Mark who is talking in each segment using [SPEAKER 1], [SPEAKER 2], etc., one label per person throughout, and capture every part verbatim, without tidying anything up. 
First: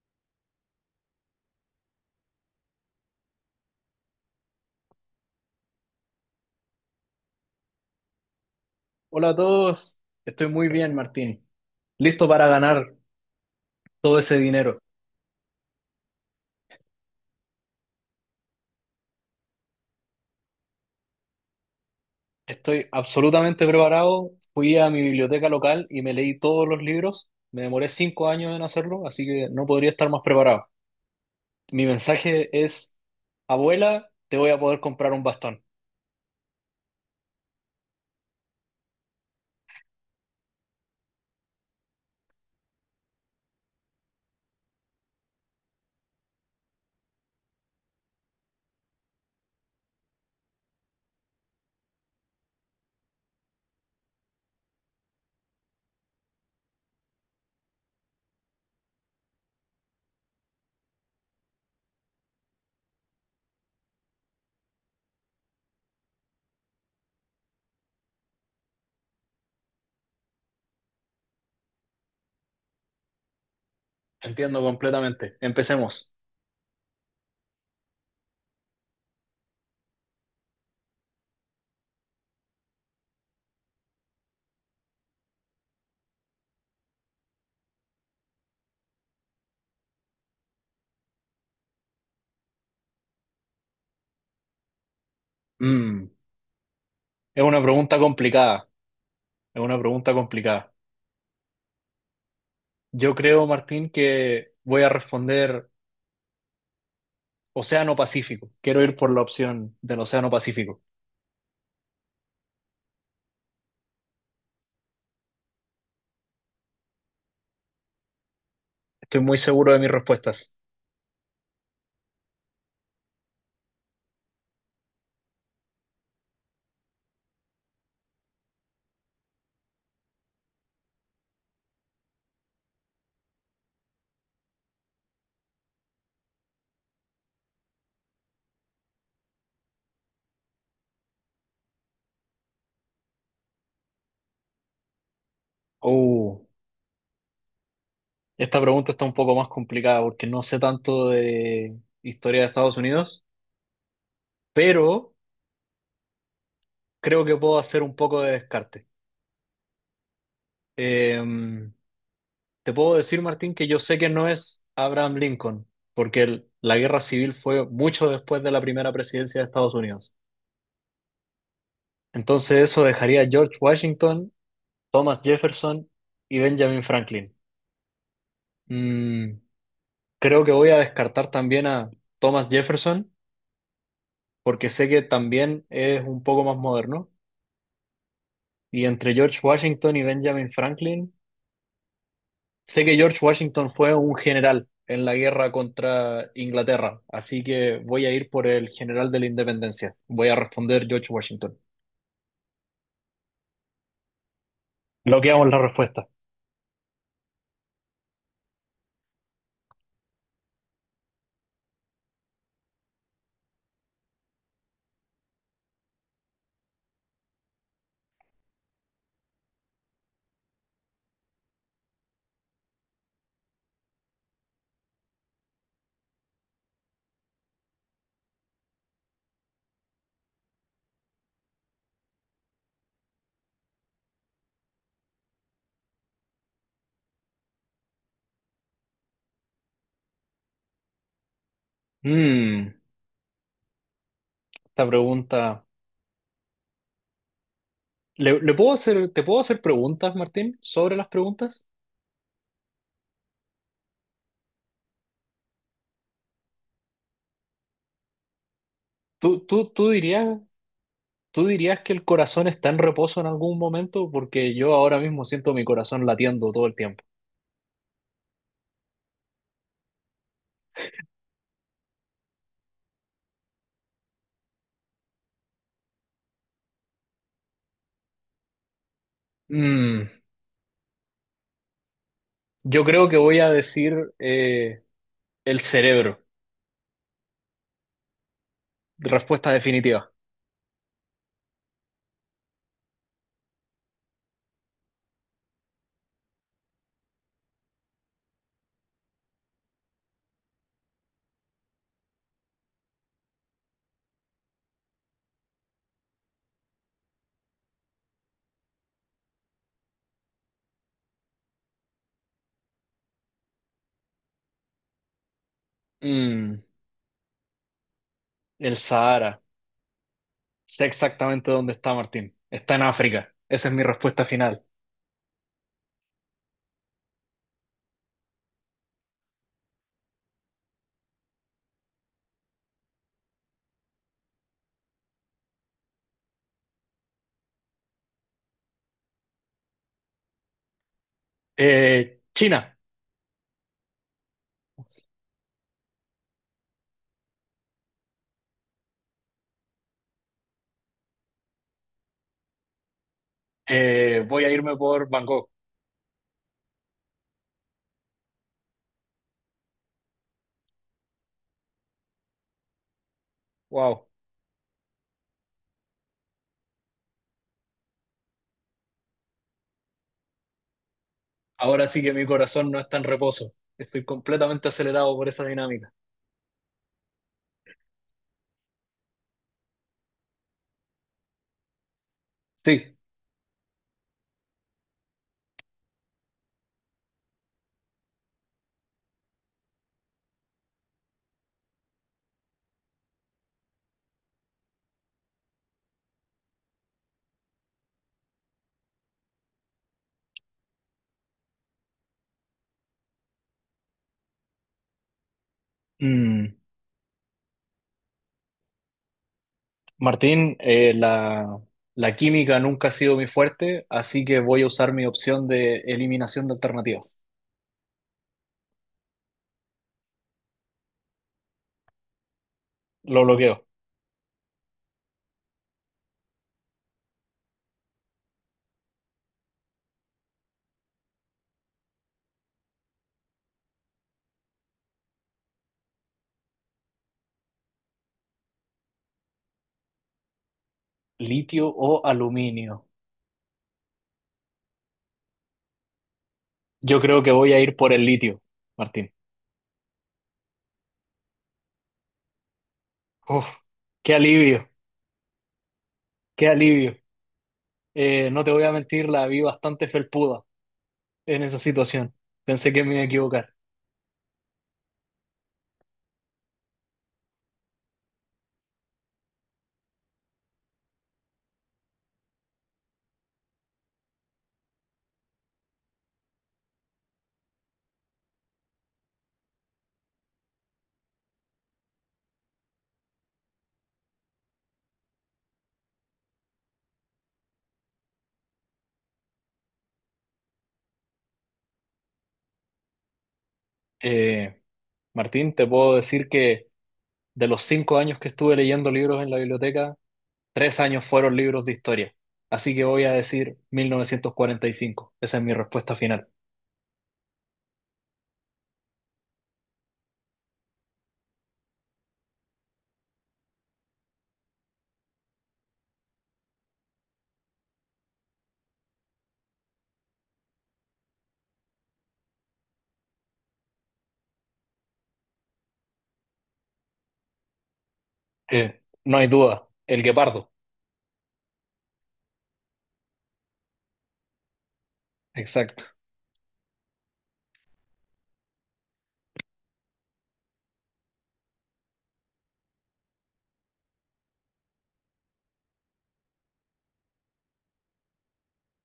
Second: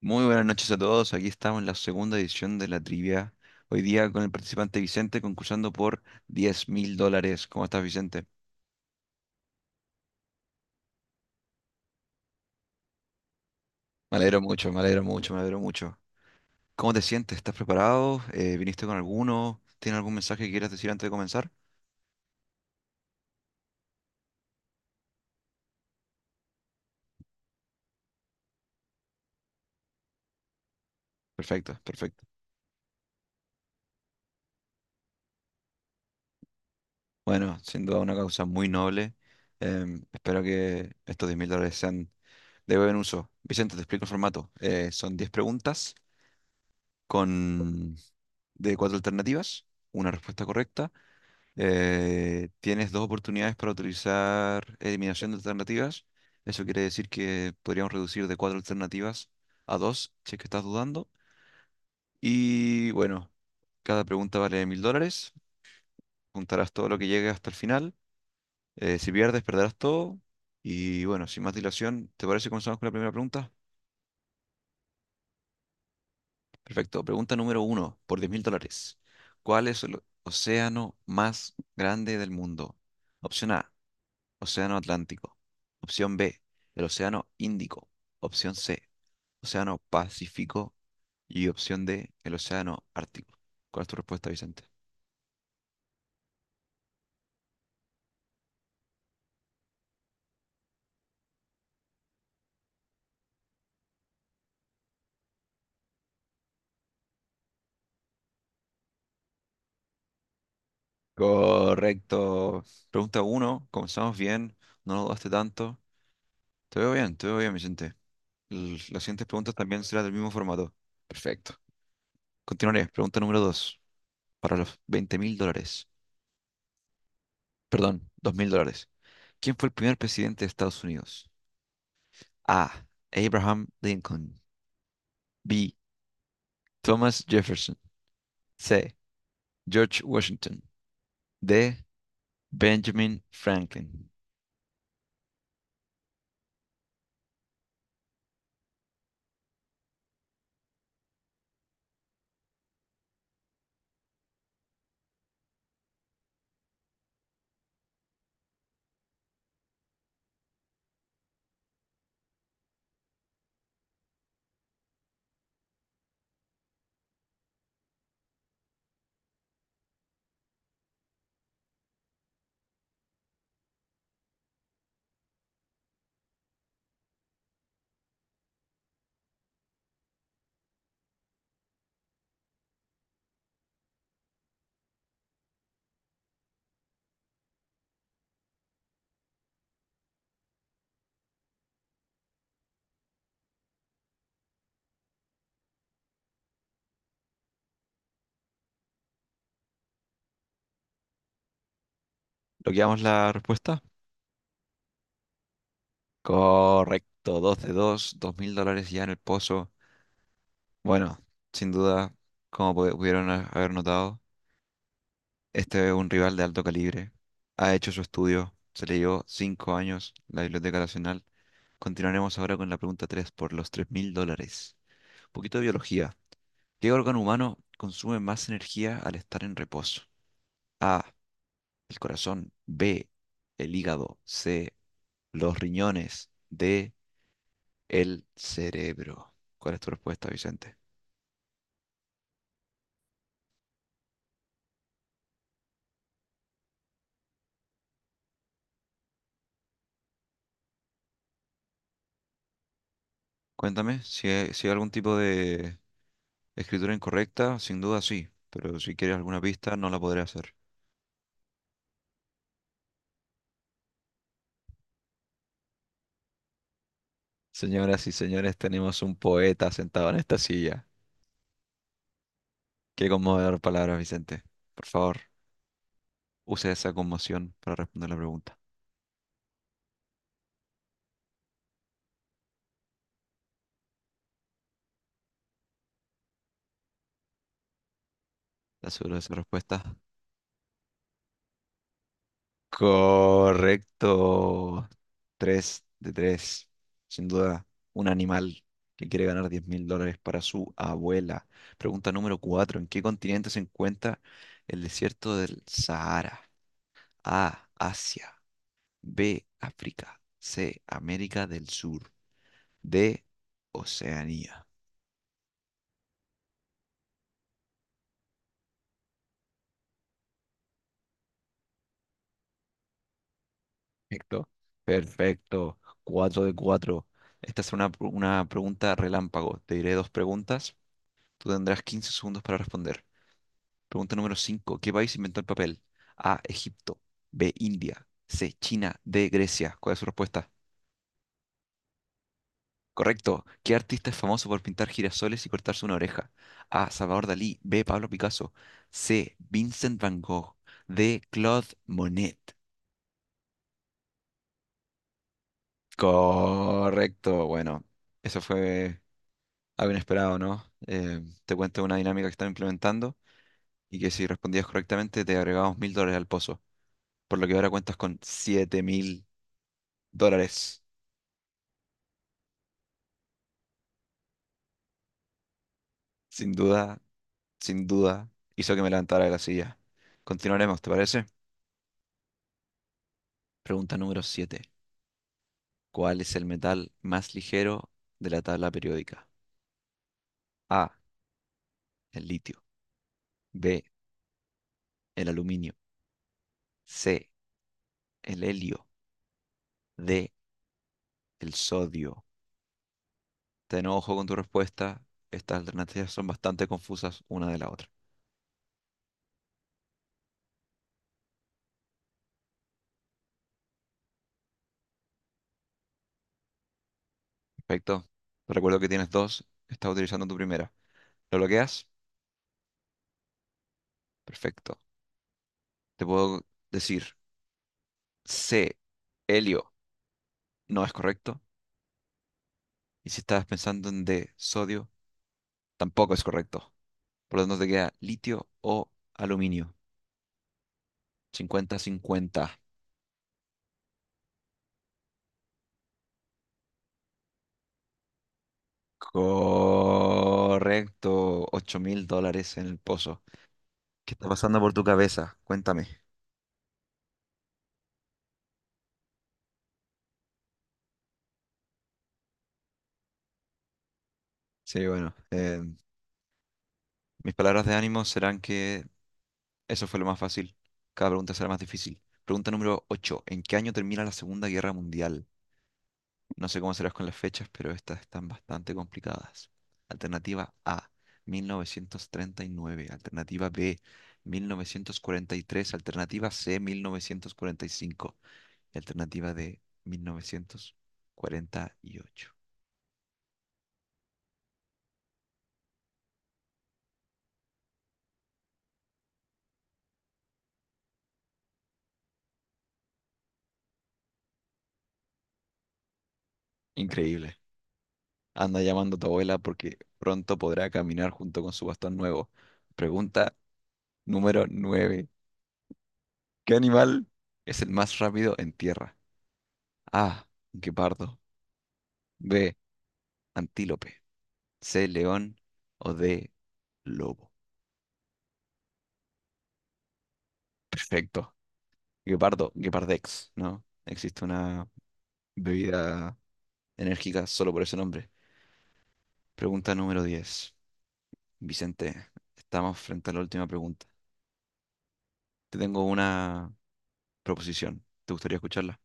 [SPEAKER 1] Muy buenas noches a todos. Aquí estamos en la segunda edición de la trivia. Hoy día con el participante Vicente concursando por diez mil dólares. ¿Cómo estás, Vicente?
[SPEAKER 2] Hola a todos, estoy muy bien, Martín. Listo para ganar
[SPEAKER 1] Me
[SPEAKER 2] todo ese
[SPEAKER 1] alegro mucho,
[SPEAKER 2] dinero.
[SPEAKER 1] me alegro mucho, me alegro mucho. ¿Cómo te sientes? ¿Estás preparado? Eh, ¿viniste con alguno? ¿Tienes algún mensaje que quieras decir antes de comenzar?
[SPEAKER 2] Estoy absolutamente preparado. Fui a mi biblioteca local y me leí todos los libros. Me demoré cinco años en hacerlo, así que no podría estar más preparado.
[SPEAKER 1] Perfecto,
[SPEAKER 2] Mi
[SPEAKER 1] perfecto.
[SPEAKER 2] mensaje es, abuela, te voy a poder comprar un bastón.
[SPEAKER 1] Bueno, sin duda una causa muy noble. Em, espero que estos diez mil dólares sean de buen uso. Vicente, te explico el formato. Eh, son diez preguntas con de cuatro alternativas, una respuesta correcta. Eh, tienes dos oportunidades para utilizar eliminación de alternativas. Eso quiere decir que podríamos reducir de cuatro alternativas a dos, si es que estás dudando. Y bueno, cada pregunta vale mil dólares. Juntarás todo lo que llegue hasta el final. Eh, si pierdes, perderás todo. Y bueno, sin más dilación, ¿te parece que comenzamos con la primera pregunta?
[SPEAKER 2] Entiendo completamente. Empecemos.
[SPEAKER 1] Perfecto. Pregunta número uno, por diez mil dólares. ¿Cuál es el océano más grande del mundo? Opción A, Océano Atlántico. Opción B, el Océano Índico. Opción C, Océano Pacífico. Y opción D, el Océano Ártico. ¿Cuál es tu respuesta, Vicente?
[SPEAKER 2] Mm, es una pregunta complicada. Es una pregunta complicada. Yo creo, Martín, que voy a responder Océano Pacífico. Quiero ir por la opción del Océano Pacífico.
[SPEAKER 1] Correcto. Pregunta uno, comenzamos bien, no lo dudaste tanto. Te veo bien, te veo bien, Vicente. L- Las
[SPEAKER 2] Estoy
[SPEAKER 1] siguientes
[SPEAKER 2] muy
[SPEAKER 1] preguntas
[SPEAKER 2] seguro de
[SPEAKER 1] también
[SPEAKER 2] mis
[SPEAKER 1] serán del mismo
[SPEAKER 2] respuestas.
[SPEAKER 1] formato. Perfecto. Continuaré. Pregunta número dos, para los veinte mil dólares. Perdón, dos mil dólares. ¿Quién fue el primer presidente de Estados Unidos? A. Abraham Lincoln. B. Thomas Jefferson. C. George Washington. D. Benjamin Franklin.
[SPEAKER 2] Uh, Esta pregunta está un poco más complicada porque no sé tanto de historia de Estados Unidos, pero creo que puedo hacer un poco de descarte. Em, Te puedo decir, Martín, que yo sé que no es Abraham Lincoln, porque el- la guerra civil fue mucho después de la primera presidencia de Estados Unidos. Entonces eso dejaría a George Washington, Thomas Jefferson y Benjamin Franklin. Mm, Creo que voy a descartar también a Thomas Jefferson porque sé que también es un poco más moderno. Y entre George Washington y Benjamin Franklin, sé que George Washington fue un general en la guerra contra Inglaterra, así que voy a ir por el general de la independencia. Voy a responder George Washington.
[SPEAKER 1] ¿Logueamos la respuesta?
[SPEAKER 2] Bloqueamos la respuesta.
[SPEAKER 1] Correcto. dos de dos, 2 mil dólares ya en el pozo. Bueno, sin duda, como pu- pudieron a- haber notado, este es un rival de alto calibre. Ha hecho su estudio. Se le llevó cinco años la Biblioteca Nacional. Continuaremos ahora con la pregunta tres por los tres mil dólares. Un poquito de biología. ¿Qué órgano humano consume más energía al estar en reposo? A, el corazón; B, el hígado; C, los riñones; D, el cerebro. ¿Cuál es tu respuesta, Vicente?
[SPEAKER 2] Mm, Esta pregunta. ¿Le, le puedo hacer, Te puedo hacer preguntas, Martín, sobre las preguntas?
[SPEAKER 1] Cuéntame si hay, si hay algún tipo de escritura incorrecta, sin duda sí, pero si quieres
[SPEAKER 2] ¿Tú,
[SPEAKER 1] alguna
[SPEAKER 2] tú,
[SPEAKER 1] pista
[SPEAKER 2] tú
[SPEAKER 1] no la podré
[SPEAKER 2] dirías,
[SPEAKER 1] hacer.
[SPEAKER 2] Tú dirías que el corazón está en reposo en algún momento? Porque yo ahora mismo siento mi corazón latiendo todo el tiempo.
[SPEAKER 1] Señoras y señores, tenemos un poeta sentado en esta silla. Qué conmovedor palabras, Vicente. Por favor, use esa conmoción para responder la pregunta.
[SPEAKER 2] Mm, yo creo que voy a decir eh, el cerebro.
[SPEAKER 1] ¿Estás seguro de esa
[SPEAKER 2] Respuesta
[SPEAKER 1] respuesta?
[SPEAKER 2] definitiva.
[SPEAKER 1] Correcto. Tres de tres. Sin duda, un animal que quiere ganar diez mil dólares para su abuela. Pregunta número cuatro. ¿En qué continente se encuentra el desierto del Sahara? A. Asia. B. África. C. América del Sur. D. Oceanía.
[SPEAKER 2] Mm, el Sahara. Sé exactamente dónde está Martín. Está en África. Esa es mi respuesta
[SPEAKER 1] Perfecto.
[SPEAKER 2] final.
[SPEAKER 1] Perfecto. Cuatro de cuatro. Esta es una, una pregunta relámpago. Te diré dos preguntas. Tú tendrás quince segundos para responder. Pregunta número cinco: ¿Qué país inventó el papel? A. Egipto. B. India. C. China. D. Grecia. ¿Cuál es su respuesta?
[SPEAKER 2] Eh, China.
[SPEAKER 1] Correcto. ¿Qué artista es famoso por pintar girasoles y cortarse una oreja? A. Salvador Dalí. B. Pablo Picasso. C. Vincent Van Gogh. D. Claude Monet.
[SPEAKER 2] Eh, voy a irme por Bangkok.
[SPEAKER 1] Correcto. Bueno, eso fue algo inesperado, ¿no? Eh, te cuento una dinámica que están implementando y
[SPEAKER 2] Wow.
[SPEAKER 1] que si respondías correctamente te agregamos mil dólares al pozo, por lo que ahora cuentas con siete mil dólares.
[SPEAKER 2] Ahora sí que mi corazón no está en reposo. Estoy completamente acelerado por esa dinámica.
[SPEAKER 1] Sin duda, sin duda, hizo que me levantara de la silla. Continuaremos, ¿te parece?
[SPEAKER 2] Sí.
[SPEAKER 1] Pregunta número siete. ¿Cuál es el metal más ligero de la tabla periódica? A, el litio. B, el aluminio. C, el helio. D, el sodio. Ten ojo con tu respuesta. Estas alternativas son
[SPEAKER 2] Mm,
[SPEAKER 1] bastante confusas una de la otra.
[SPEAKER 2] Martín, eh, la, la química nunca ha sido mi fuerte, así que voy a usar mi opción de eliminación de alternativas.
[SPEAKER 1] Perfecto. Te recuerdo que tienes dos. Estás utilizando tu primera. ¿Lo bloqueas?
[SPEAKER 2] Lo bloqueo.
[SPEAKER 1] Perfecto. Te puedo decir C, helio, no es correcto. Y si estabas pensando en de sodio, tampoco es correcto. Por lo tanto, te queda litio o aluminio.
[SPEAKER 2] ¿Litio
[SPEAKER 1] Cincuenta
[SPEAKER 2] o
[SPEAKER 1] cincuenta.
[SPEAKER 2] aluminio? Yo creo que voy a ir por el litio, Martín.
[SPEAKER 1] Correcto. Ocho mil dólares en el pozo.
[SPEAKER 2] Uf,
[SPEAKER 1] ¿Qué
[SPEAKER 2] qué
[SPEAKER 1] está pasando
[SPEAKER 2] alivio,
[SPEAKER 1] por tu cabeza? Cuéntame.
[SPEAKER 2] qué alivio. Eh, no te voy a mentir, la vi bastante felpuda en esa situación. Pensé que me iba a equivocar.
[SPEAKER 1] Sí, bueno, eh, mis palabras de ánimo serán que eso fue lo más fácil. Cada pregunta será más difícil. Pregunta número ocho. ¿En qué año termina la Segunda Guerra Mundial? No sé cómo serás con las fechas, pero estas están bastante complicadas. Alternativa A, mil novecientos treinta y nueve. Alternativa B, mil novecientos cuarenta y tres. Alternativa C, mil novecientos cuarenta y cinco. Y cinco. Y alternativa D, mil novecientos cuarenta y ocho.
[SPEAKER 2] Eh, Martín, te puedo decir que de los cinco años que estuve leyendo libros en la biblioteca, tres años fueron libros de historia. Así que voy a decir mil novecientos cuarenta y cinco. Esa es mi respuesta final.
[SPEAKER 1] Increíble. Anda llamando a tu abuela porque pronto podrá caminar junto con su bastón nuevo. Pregunta número nueve. ¿Qué animal es el más rápido en tierra? A, guepardo; B, antílope; C, león; o D, lobo.
[SPEAKER 2] Eh, no hay duda, el guepardo.
[SPEAKER 1] Perfecto. Guepardo, Guepardex, ¿no? Existe una
[SPEAKER 2] Exacto.
[SPEAKER 1] bebida enérgica solo por ese nombre. Pregunta número diez. Vicente, estamos frente a la última pregunta. Te tengo una proposición. ¿Te gustaría escucharla?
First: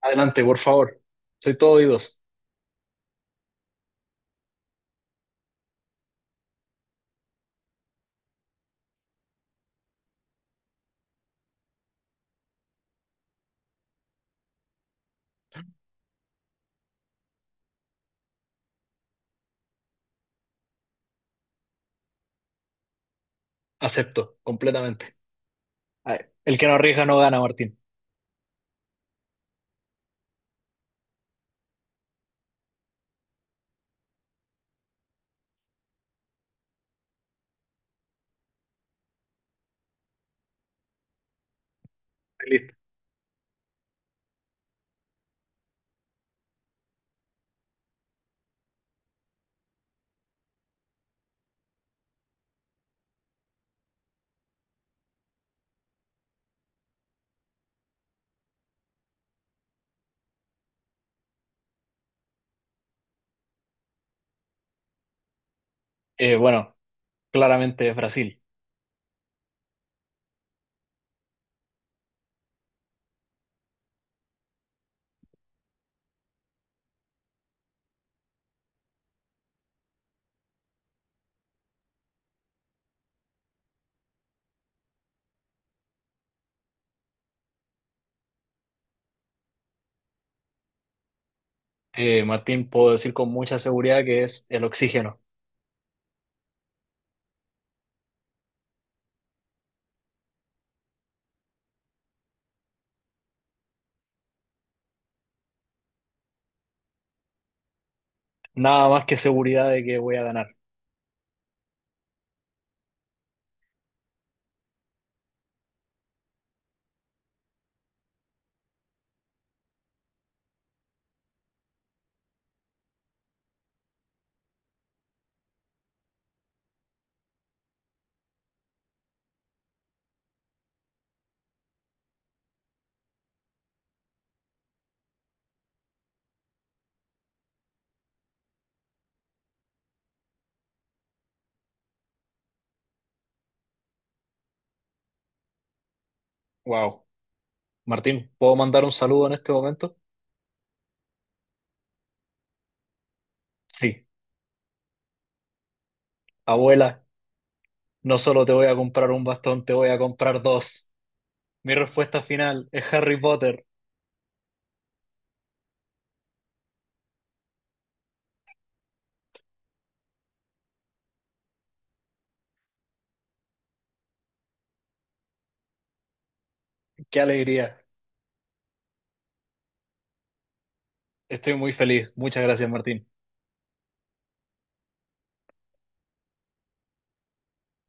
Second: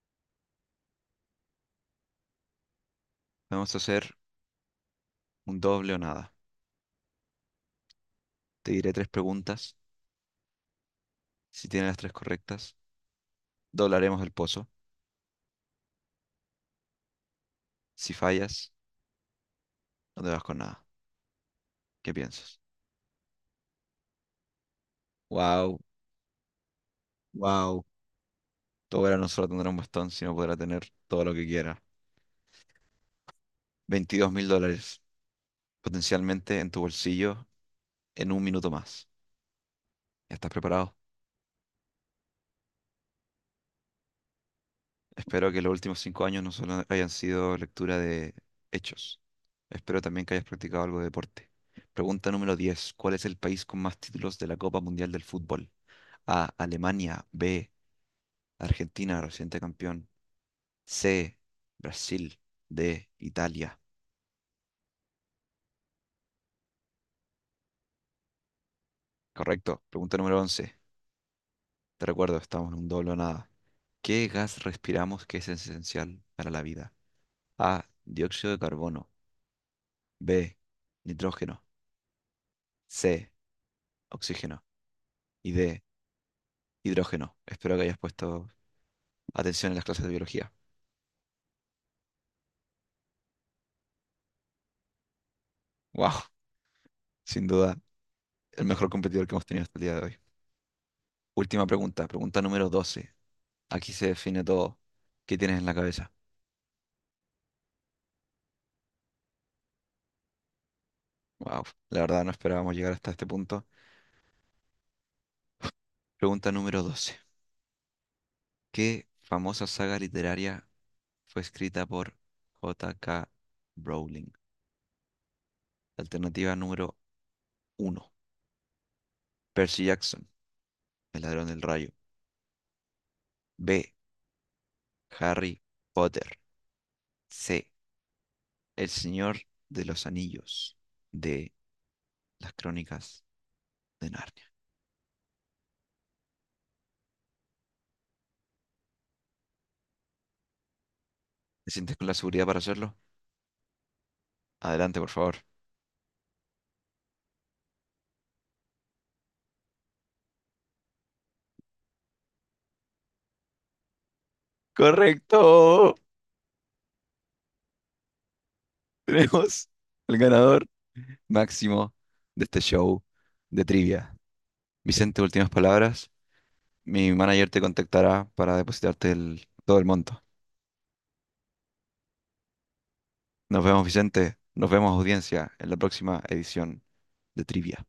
[SPEAKER 2] Adelante, por favor. Soy todo oídos.
[SPEAKER 1] Vamos a hacer un doble o nada. Te diré tres preguntas. Si tienes las tres correctas, doblaremos el pozo. Si fallas, no te vas con nada. ¿Qué piensas?
[SPEAKER 2] Acepto, completamente.
[SPEAKER 1] Wow,
[SPEAKER 2] Ay, el que no arriesga no gana, Martín.
[SPEAKER 1] wow. Tu abuela no solo tendrá un bastón, sino podrá tener todo lo que quiera. Veintidós mil dólares potencialmente en tu bolsillo en un minuto más. ¿Estás preparado?
[SPEAKER 2] Listo.
[SPEAKER 1] Espero que los últimos cinco años no solo hayan sido lectura de hechos. Espero también que hayas practicado algo de deporte. Pregunta número diez: ¿Cuál es el país con más títulos de la Copa Mundial del Fútbol? A. Alemania. B. Argentina, reciente campeón. C. Brasil. D. Italia.
[SPEAKER 2] Eh, bueno, claramente es Brasil.
[SPEAKER 1] Correcto. Pregunta número once. Te recuerdo, estamos en un doble o nada. ¿Qué gas respiramos que es esencial para la vida? A. Dióxido de carbono. B. Nitrógeno. C. Oxígeno. Y D. Hidrógeno. Espero que hayas puesto atención en las clases de biología.
[SPEAKER 2] Eh, Martín, puedo decir con mucha seguridad que es el oxígeno.
[SPEAKER 1] ¡Wow! Sin duda, el mejor competidor que hemos tenido hasta el día de hoy. Última pregunta, pregunta número doce. Aquí se define todo. ¿Qué tienes en la cabeza?
[SPEAKER 2] Nada más que seguridad de que voy a ganar.
[SPEAKER 1] ¡Wow! La verdad no esperábamos llegar hasta este punto. Pregunta número doce. ¿Qué famosa saga literaria fue escrita por J. K. Rowling? Alternativa número uno, Percy Jackson, el ladrón del rayo. B. Harry Potter. C. El Señor de los Anillos. D. Las Crónicas de Narnia.
[SPEAKER 2] Wow. Martín, ¿puedo mandar un saludo en este momento?
[SPEAKER 1] ¿Te sientes con la seguridad para hacerlo?
[SPEAKER 2] Sí.
[SPEAKER 1] Adelante, por favor.
[SPEAKER 2] Abuela, no solo te voy a comprar un bastón, te voy a comprar dos. Mi respuesta final es Harry Potter.
[SPEAKER 1] Correcto. Tenemos el ganador máximo de este show de trivia. Vicente, últimas palabras. Mi
[SPEAKER 2] ¡Qué
[SPEAKER 1] manager te
[SPEAKER 2] alegría!
[SPEAKER 1] contactará para depositarte el- todo el monto.
[SPEAKER 2] Estoy muy feliz. Muchas gracias, Martín.
[SPEAKER 1] Nos vemos, Vicente. Nos vemos, audiencia, en la próxima edición de trivia.